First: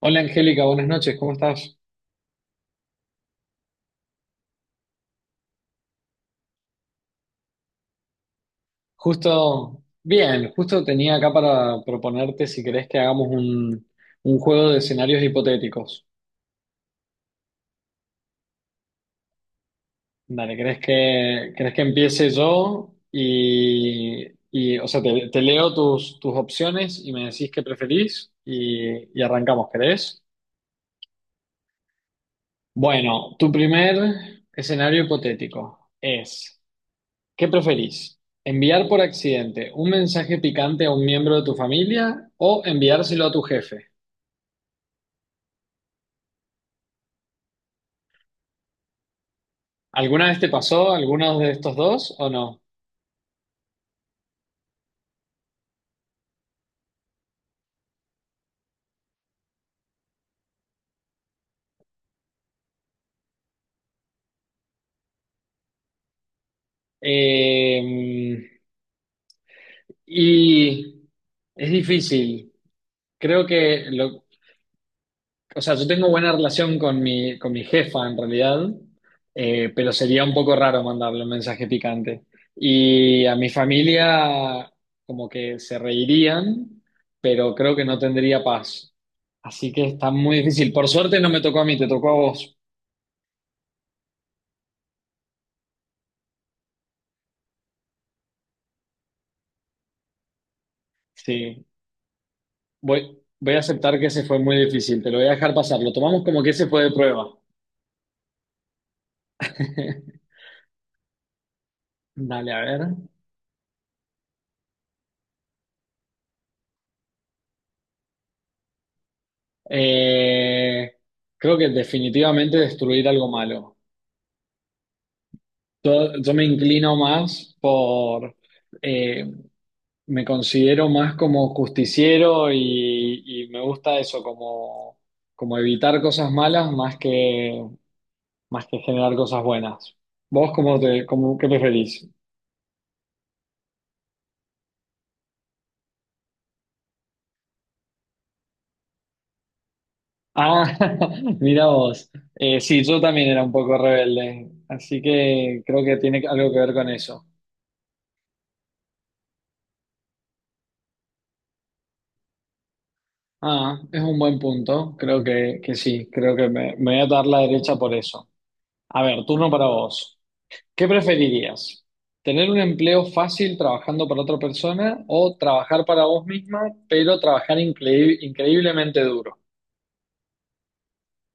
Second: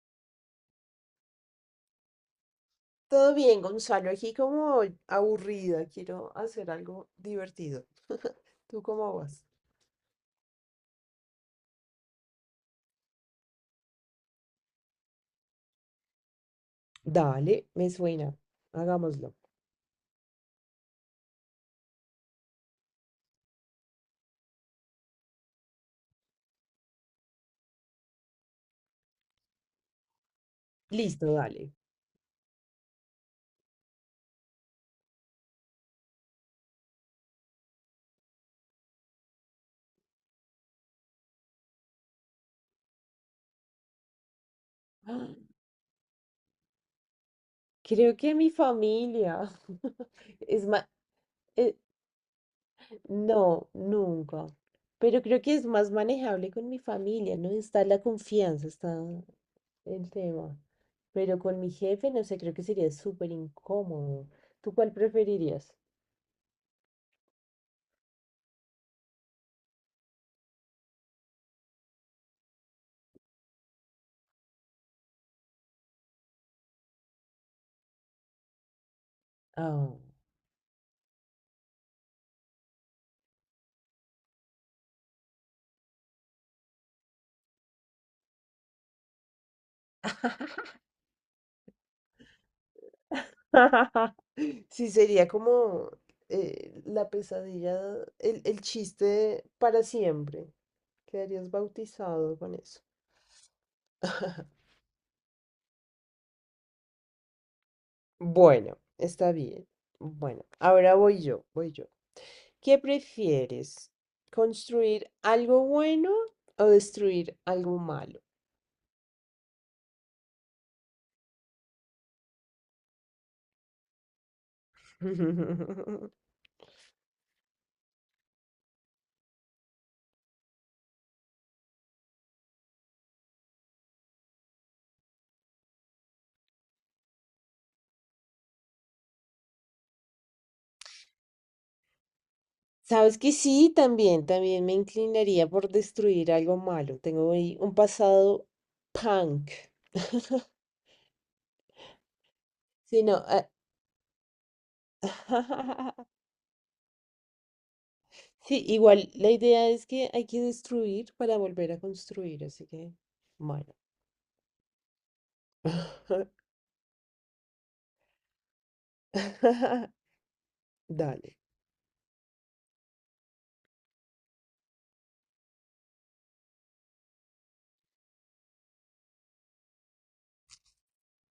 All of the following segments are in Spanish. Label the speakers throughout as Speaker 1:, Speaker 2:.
Speaker 1: Hola Angélica, buenas noches, ¿cómo estás?
Speaker 2: Todo bien, Gonzalo. Aquí como aburrida, quiero hacer algo divertido. ¿Tú cómo vas?
Speaker 1: Justo, bien, justo tenía acá para proponerte si querés que hagamos un juego de escenarios hipotéticos.
Speaker 2: Dale, me suena. Hagámoslo.
Speaker 1: Dale, querés que empiece yo? O sea, te leo tus opciones y me decís qué preferís y arrancamos, ¿querés?
Speaker 2: Listo, dale.
Speaker 1: Bueno, tu primer escenario hipotético es... ¿Qué preferís? ¿Enviar por accidente un mensaje picante a un miembro de tu familia o enviárselo a tu jefe?
Speaker 2: ¡Ah! Creo que mi familia
Speaker 1: ¿Alguna vez te
Speaker 2: es más.
Speaker 1: pasó alguno de estos dos o no?
Speaker 2: No, nunca. Pero creo que es más manejable con mi familia, ¿no? Está la confianza, está el tema. Pero con mi jefe, no sé, creo que sería súper incómodo. ¿Tú cuál preferirías?
Speaker 1: Eh, y es difícil. Creo que lo, o sea, yo tengo buena relación con con mi jefa en realidad,
Speaker 2: Ah.
Speaker 1: pero sería un poco raro mandarle un mensaje picante. Y a mi familia como que se reirían, pero creo que no tendría paz. Así que está muy difícil. Por suerte no me tocó a mí, te tocó a vos.
Speaker 2: Sí, sería como la pesadilla, el chiste para siempre. Quedarías
Speaker 1: Sí,
Speaker 2: bautizado con eso.
Speaker 1: voy a aceptar que ese fue muy difícil, te lo voy a dejar pasar. Lo tomamos como que ese fue de prueba.
Speaker 2: Bueno, está bien. Bueno, ahora voy yo, voy yo.
Speaker 1: Dale, a
Speaker 2: ¿Qué
Speaker 1: ver.
Speaker 2: prefieres? ¿Construir algo bueno o destruir algo malo?
Speaker 1: Eh, Creo que definitivamente destruir algo malo. Yo me inclino más por, eh, me considero más como justiciero y me gusta eso, como, como evitar cosas malas más más que generar cosas buenas. ¿Vos cómo te, cómo, qué preferís?
Speaker 2: Sabes que sí, también me inclinaría por destruir algo malo. Tengo ahí un pasado punk.
Speaker 1: Ah, mira vos. Sí, yo
Speaker 2: Sí, no,
Speaker 1: también era un poco rebelde, así que creo que tiene algo que ver con eso.
Speaker 2: Sí, igual la idea es que hay que destruir para volver a construir, así que, bueno.
Speaker 1: Ah, es un buen punto, creo que sí, creo que me voy a dar la derecha por eso. A ver, turno para vos. ¿Qué
Speaker 2: Dale.
Speaker 1: preferirías? ¿Tener un empleo fácil trabajando para otra persona o trabajar para vos misma, pero trabajar increíblemente duro?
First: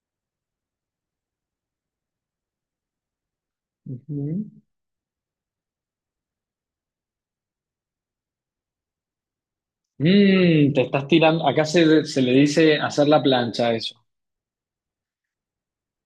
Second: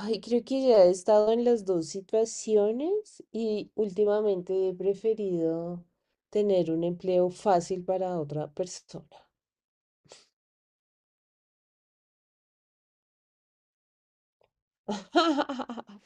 Speaker 2: Ay, creo que ya he estado en las dos situaciones y
Speaker 1: Ujú.
Speaker 2: últimamente he preferido tener un empleo fácil para otra persona.
Speaker 1: Mm, te estás tirando, acá se le dice hacer la plancha a eso.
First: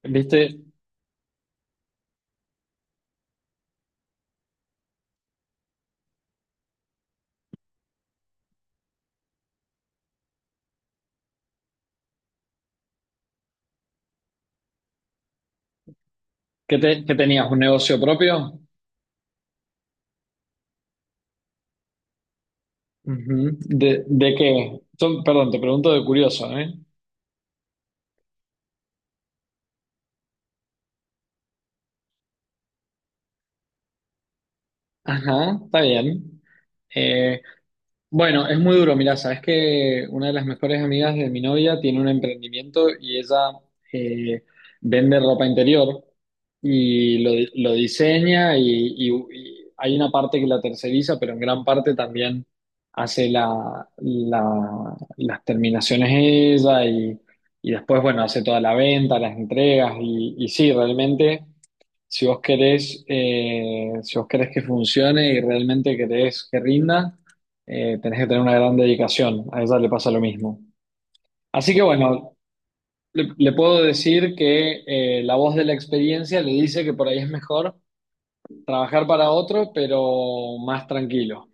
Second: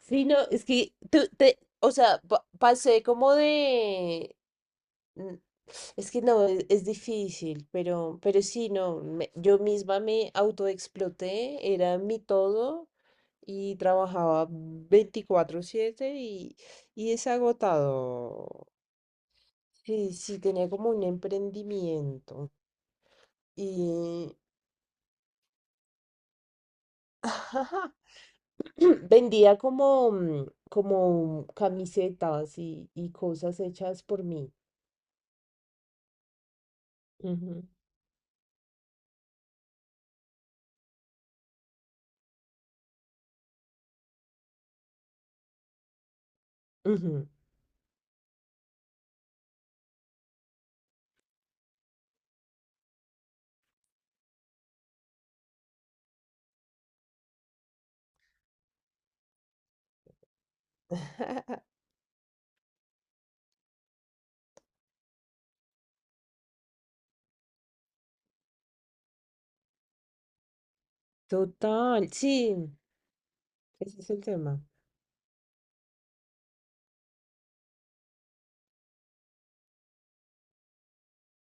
Speaker 2: Sí, no,
Speaker 1: ¿Viste
Speaker 2: es que tú te, o sea, pasé como de, mm, es que no, es difícil, pero sí, no, yo misma me autoexploté, era mi todo y trabajaba 24/7 y,
Speaker 1: que, te-
Speaker 2: y
Speaker 1: que
Speaker 2: es
Speaker 1: tenías un negocio propio?
Speaker 2: agotado. Sí, sí, tenía como un emprendimiento
Speaker 1: Ujú. De
Speaker 2: y,
Speaker 1: qué? Yo, perdón, te pregunto de curioso, ¿eh?
Speaker 2: vendía como, como camisetas y cosas hechas por mí.
Speaker 1: Ajá, está bien. Eh,
Speaker 2: Ujú,
Speaker 1: Bueno, es muy duro, mirá, sabes que una de las mejores amigas de mi novia tiene un emprendimiento y ella eh, vende ropa interior y
Speaker 2: ujú.
Speaker 1: lo, di- lo diseña y hay una parte que la terceriza, pero en gran parte también hace la, la- las terminaciones ella y después, bueno, hace toda la venta, las entregas y sí, realmente. Si vos querés, si vos querés que funcione y realmente querés que rinda, tenés que tener una gran dedicación. A ella le pasa lo mismo. Así que
Speaker 2: Total,
Speaker 1: bueno,
Speaker 2: sí,
Speaker 1: le puedo
Speaker 2: ese es el
Speaker 1: decir
Speaker 2: tema.
Speaker 1: que la voz de la experiencia le dice que por ahí es mejor trabajar para otro, pero más tranquilo.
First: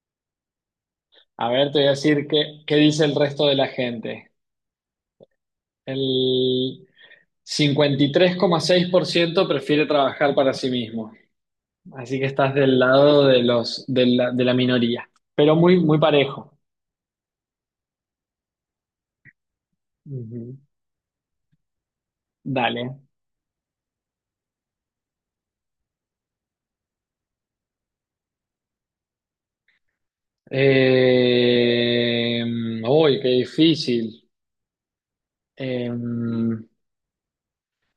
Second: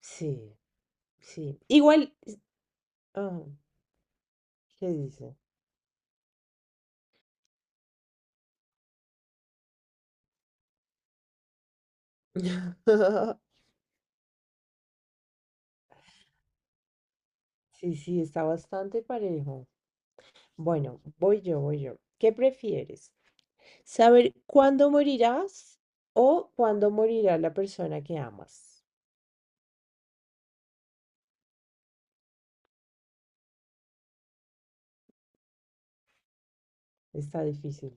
Speaker 2: Sí,
Speaker 1: A
Speaker 2: sí.
Speaker 1: ver, te voy a
Speaker 2: Igual,
Speaker 1: decir qué, qué dice el resto
Speaker 2: ah,
Speaker 1: de la gente.
Speaker 2: ¿qué dice?
Speaker 1: El 53,6% prefiere trabajar para sí mismo. Así que estás del lado de la minoría, pero muy, muy parejo.
Speaker 2: Sí, sí, está bastante parejo.
Speaker 1: Ujú.
Speaker 2: Bueno, voy yo, voy yo. ¿Qué
Speaker 1: Dale.
Speaker 2: prefieres? ¿Saber cuándo morirás o cuándo morirá la persona que amas?
Speaker 1: Eh, uy, qué difícil. Eh,
Speaker 2: Está difícil.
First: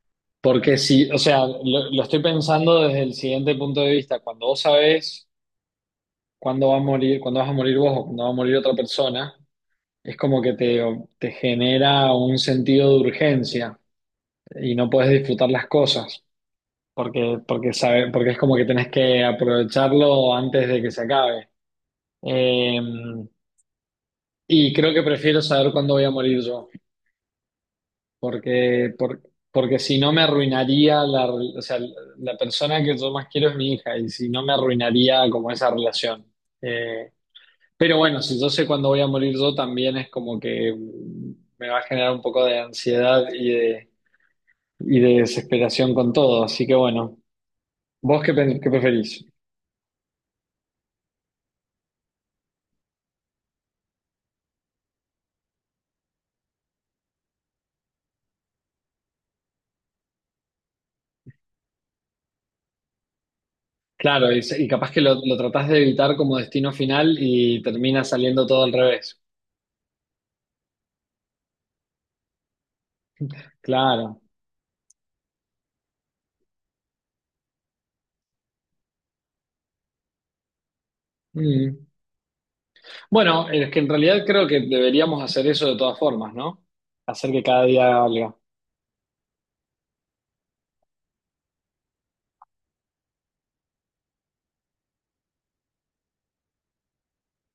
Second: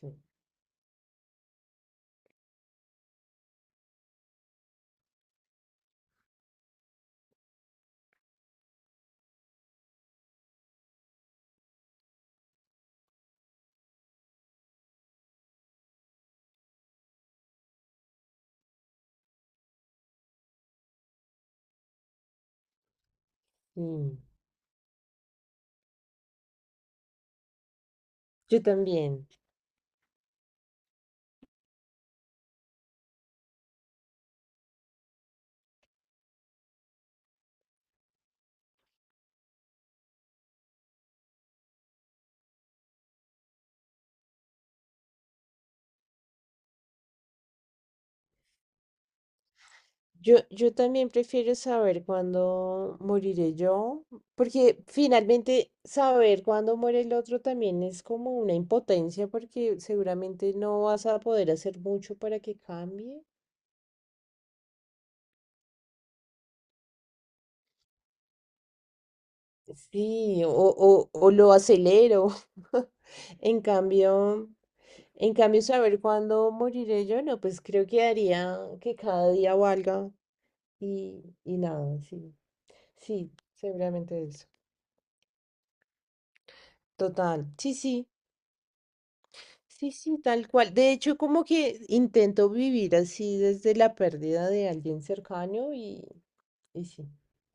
Speaker 2: Sí.
Speaker 1: Porque si, o sea, lo estoy pensando desde el siguiente punto de vista. Cuando vos sabés cuándo va a morir, cuándo vas a morir vos o cuándo va a morir otra persona, es como que te genera un sentido de urgencia y no puedes disfrutar las cosas. Porque es como que tenés que aprovecharlo antes de que se acabe. Eh,
Speaker 2: Mm,
Speaker 1: y creo que prefiero saber cuándo voy a morir yo,
Speaker 2: Yo
Speaker 1: porque, por-
Speaker 2: también.
Speaker 1: porque si no me arruinaría la, re- o sea, la persona que yo más quiero es mi hija, y si no me arruinaría como esa relación. Eh, pero bueno, si yo sé cuándo voy a morir yo, también es como que me va a generar un poco de ansiedad y de desesperación con todo. Así que bueno, ¿vos qué, pe- qué preferís?
Speaker 2: Yo también prefiero saber cuándo moriré yo, porque finalmente saber cuándo muere el otro también es como una impotencia, porque seguramente no vas a poder hacer mucho para que cambie.
Speaker 1: Claro, y capaz que lo tratás de evitar como destino final y termina saliendo todo al revés.
Speaker 2: Sí, o lo acelero. En
Speaker 1: Claro.
Speaker 2: cambio, saber cuándo moriré yo, no, pues creo que haría que cada día valga y
Speaker 1: Mm.
Speaker 2: nada, sí, sí,
Speaker 1: Bueno, es que en
Speaker 2: seguramente
Speaker 1: realidad creo
Speaker 2: eso.
Speaker 1: que deberíamos hacer eso de todas formas, ¿no? Hacer que
Speaker 2: Total,
Speaker 1: cada
Speaker 2: sí,
Speaker 1: día
Speaker 2: sí.
Speaker 1: valga.
Speaker 2: Sí, sí, tal cual. De hecho, como que intento vivir así desde la pérdida de alguien cercano y sí,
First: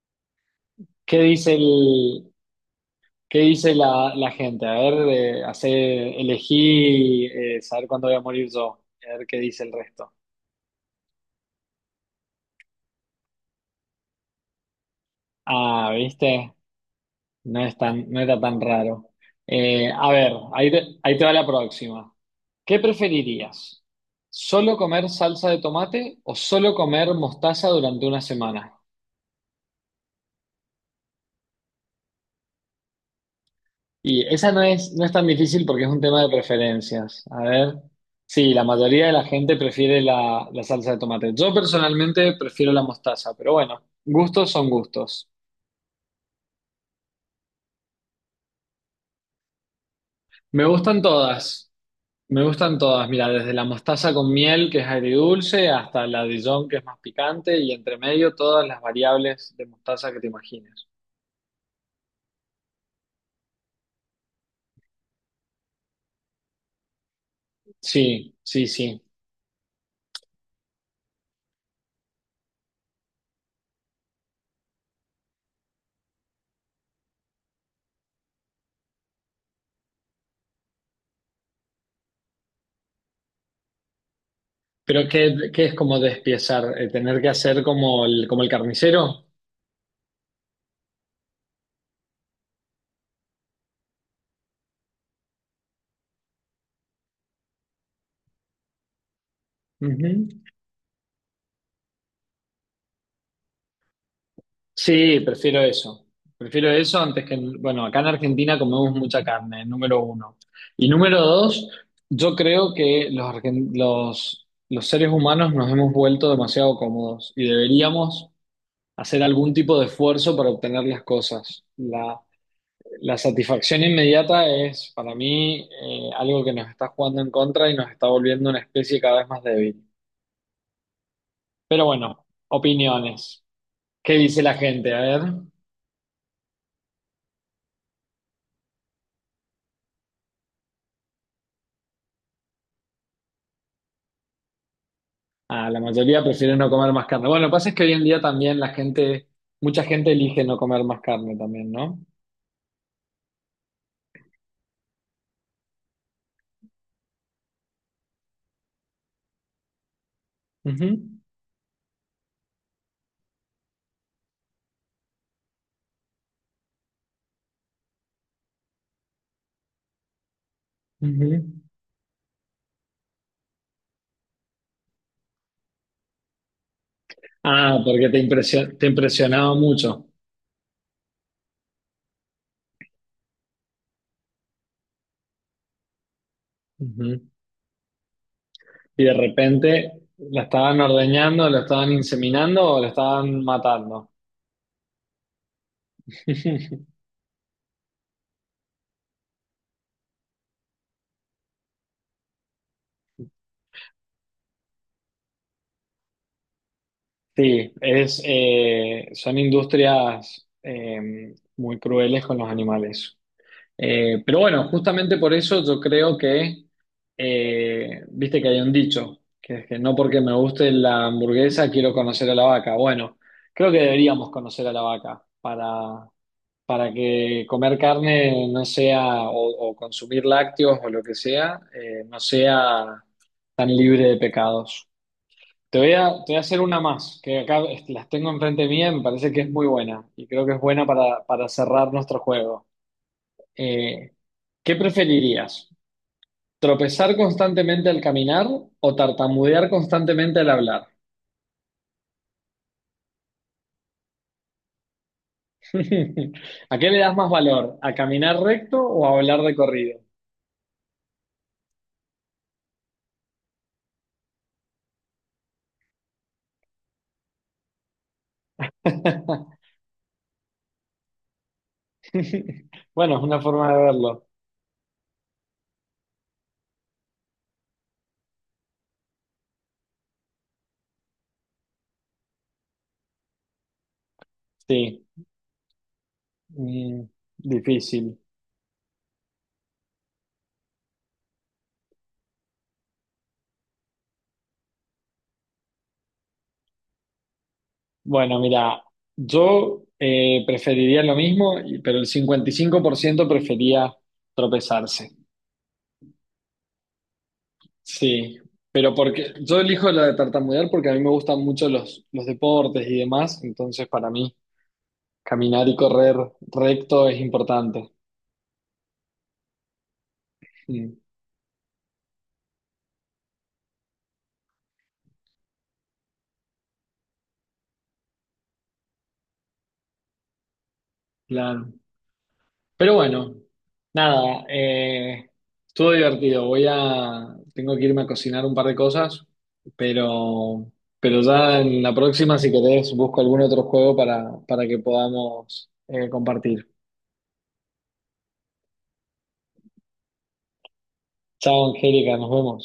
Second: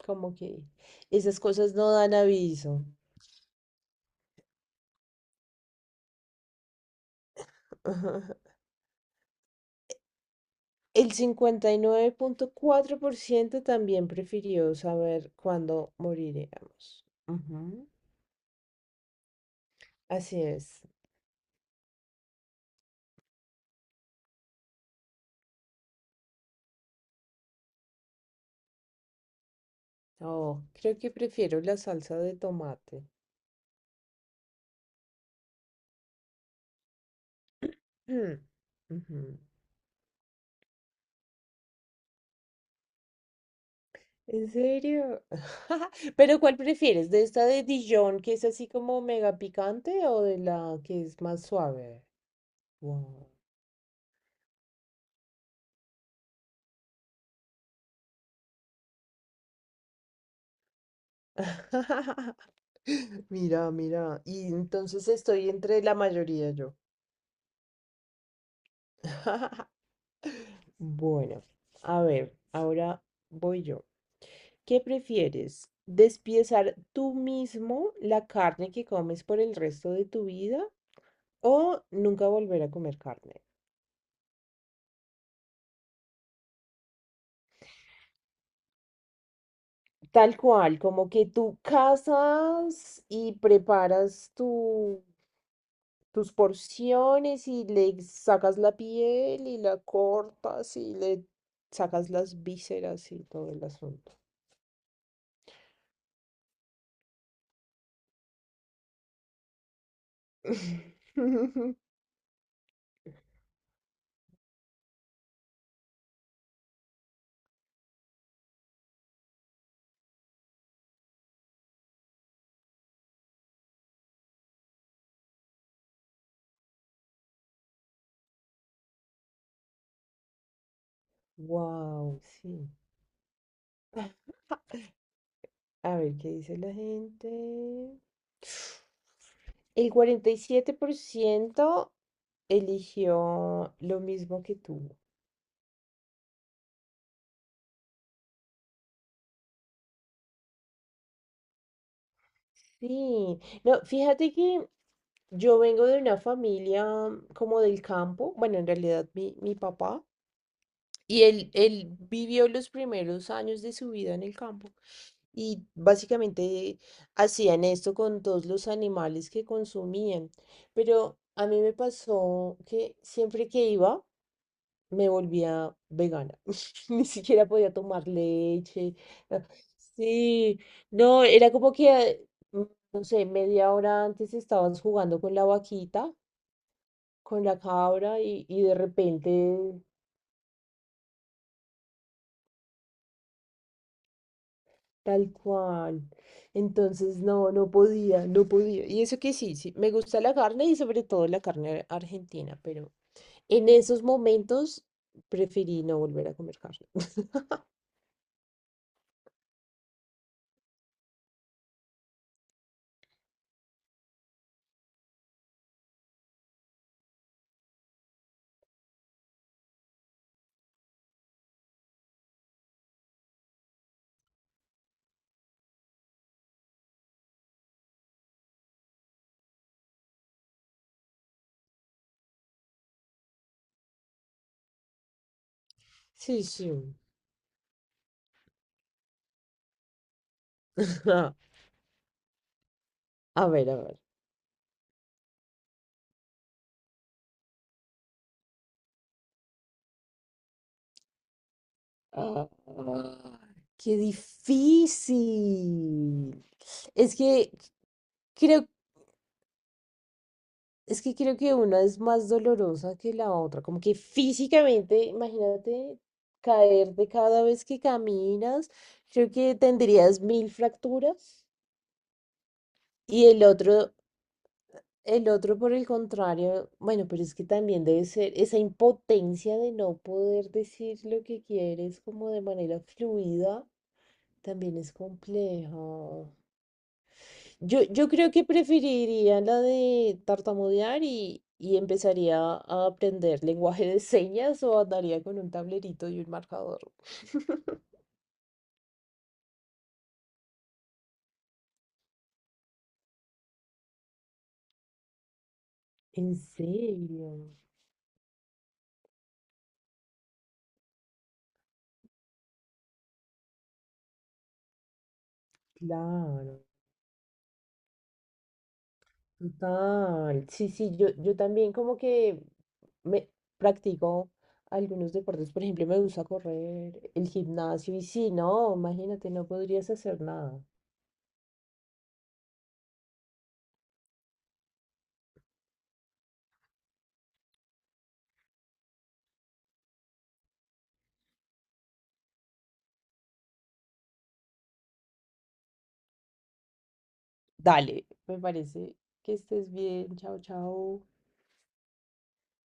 Speaker 2: como que
Speaker 1: ¿Qué
Speaker 2: esas
Speaker 1: dice
Speaker 2: cosas no dan aviso.
Speaker 1: qué dice la gente? A ver, elegí saber cuándo voy a morir yo. A ver qué dice el resto.
Speaker 2: El 59,4% también prefirió saber
Speaker 1: Ah,
Speaker 2: cuándo
Speaker 1: ¿viste?
Speaker 2: moriremos.
Speaker 1: No es
Speaker 2: Ujú,
Speaker 1: no era tan raro. A ver,
Speaker 2: así es.
Speaker 1: ahí te va la próxima. ¿Qué preferirías? ¿Solo comer salsa de tomate o solo comer mostaza durante una semana?
Speaker 2: Oh, creo que prefiero la salsa de tomate.
Speaker 1: Y esa no no es tan difícil porque es un tema de preferencias. A ver, sí, la
Speaker 2: Mm,
Speaker 1: mayoría de la
Speaker 2: ujú.
Speaker 1: gente prefiere la salsa de tomate. Yo personalmente prefiero la mostaza, pero bueno,
Speaker 2: ¿En
Speaker 1: gustos son
Speaker 2: serio?
Speaker 1: gustos.
Speaker 2: Pero ¿cuál prefieres? ¿De esta de Dijon que es así como mega picante o de
Speaker 1: Me
Speaker 2: la
Speaker 1: gustan
Speaker 2: que es más
Speaker 1: todas.
Speaker 2: suave?
Speaker 1: Me gustan todas,
Speaker 2: Wow.
Speaker 1: mira, desde la mostaza con miel, que es agridulce, hasta la Dijon, que es más picante, y entre medio todas las variables de mostaza que te imagines.
Speaker 2: Mira, mira. Y entonces estoy entre la mayoría yo.
Speaker 1: Sí, sí, sí.
Speaker 2: Bueno, a ver, ahora voy yo. ¿Qué prefieres? ¿Despiezar tú mismo la carne que comes por el resto de tu vida o nunca volver a comer carne?
Speaker 1: Pero ¿qué, qué es como despiezar? ¿Tener que hacer como como el carnicero?
Speaker 2: Tal cual, como que tú cazas y preparas tus porciones y le sacas la piel y la
Speaker 1: Ujú.
Speaker 2: cortas y le sacas las vísceras y todo el asunto.
Speaker 1: Sí, prefiero eso. Prefiero eso antes que, bueno, acá en Argentina comemos mucha carne, número uno. Y número dos, yo creo que los seres humanos nos hemos vuelto demasiado cómodos y deberíamos hacer algún tipo de esfuerzo para obtener las cosas. La satisfacción inmediata es para mí algo que nos está jugando en contra y nos está volviendo una especie cada vez más débil. Pero
Speaker 2: Wow,
Speaker 1: bueno,
Speaker 2: sí.
Speaker 1: opiniones. ¿Qué dice la gente? A ver,
Speaker 2: A ver, ¿qué dice la gente? El 47% eligió lo mismo que tú.
Speaker 1: ah, la mayoría prefiere no comer más carne. Bueno, lo que pasa es que hoy en día también mucha gente elige no comer más carne también, ¿no?
Speaker 2: Sí, no, fíjate que yo vengo de una familia, como del campo, bueno, en realidad mi papá,
Speaker 1: Ujú,
Speaker 2: y él vivió los primeros años de su vida en el campo y básicamente hacían esto con todos los animales que consumían, pero a
Speaker 1: ujú.
Speaker 2: mí me pasó que siempre que iba, me volvía vegana. Ni siquiera podía
Speaker 1: Ah,
Speaker 2: tomar
Speaker 1: porque te
Speaker 2: leche. Ah,
Speaker 1: impresionaba mucho.
Speaker 2: sí, no, era como que, no sé, media hora antes estabas jugando con la vaquita,
Speaker 1: Ujú.
Speaker 2: con la cabra y de
Speaker 1: Y de
Speaker 2: repente,
Speaker 1: repente la estaban ordeñando, la estaban inseminando o la estaban matando.
Speaker 2: tal cual. Entonces, no, no podía, no podía. Y eso que sí, sí, me gusta la carne y sobre todo la carne argentina, pero en esos momentos preferí no volver a comer carne.
Speaker 1: Sí, son industrias muy crueles con los animales. Pero bueno, justamente por eso yo creo que viste que hay un dicho, que es que no porque me guste la hamburguesa quiero conocer a la vaca. Bueno, creo que deberíamos conocer a la vaca para que comer carne no sea, o consumir lácteos o lo que sea, no sea tan libre de pecados. Te voy a
Speaker 2: Sí,
Speaker 1: hacer una
Speaker 2: sí.
Speaker 1: más, que acá est- las tengo enfrente mía, me parece que es muy buena y creo que es buena para cerrar nuestro juego.
Speaker 2: A ver, a ver.
Speaker 1: Eh, ¿Qué preferirías? ¿Tropezar constantemente al caminar o tartamudear constantemente al hablar?
Speaker 2: Ah, qué difícil.
Speaker 1: ¿A qué le das
Speaker 2: Es
Speaker 1: más
Speaker 2: que
Speaker 1: valor? ¿A caminar
Speaker 2: creo,
Speaker 1: recto o a hablar de corrido?
Speaker 2: es que creo que una es más dolorosa que la otra. Como que físicamente, imagínate caerte cada vez que caminas. Creo que tendrías mil fracturas.
Speaker 1: Bueno, es
Speaker 2: Y
Speaker 1: una
Speaker 2: el
Speaker 1: forma de
Speaker 2: otro
Speaker 1: verlo.
Speaker 2: El otro, por el contrario, bueno, pero es que también debe ser esa impotencia de no poder decir lo que quieres como de manera fluida, también es
Speaker 1: Sí,
Speaker 2: complejo.
Speaker 1: mm,
Speaker 2: Yo
Speaker 1: difícil.
Speaker 2: creo que preferiría la de tartamudear y empezaría a aprender lenguaje de señas o andaría con un tablerito y un marcador.
Speaker 1: Bueno, mira, yo preferiría lo mismo, y- pero el 55% prefería tropezarse.
Speaker 2: En serio,
Speaker 1: Sí, pero porque yo elijo la de tartamudear porque a mí me gustan mucho los deportes y demás, entonces para mí caminar y correr
Speaker 2: claro.
Speaker 1: recto es importante.
Speaker 2: Total, sí,
Speaker 1: Mm,
Speaker 2: sí, yo también como que me practico algunos deportes, por ejemplo, me gusta correr, el gimnasio, y sí, no, imagínate, no podrías hacer nada.
Speaker 1: claro. Pero bueno, nada, estuvo divertido. Voy a, tengo que irme a cocinar un par de cosas, pero, pero ya en la próxima, si querés, busco algún otro juego para que podamos compartir.
Speaker 2: Dale, me parece que estés bien, chao, chao.
Speaker 1: Chao, Angélica, nos vemos.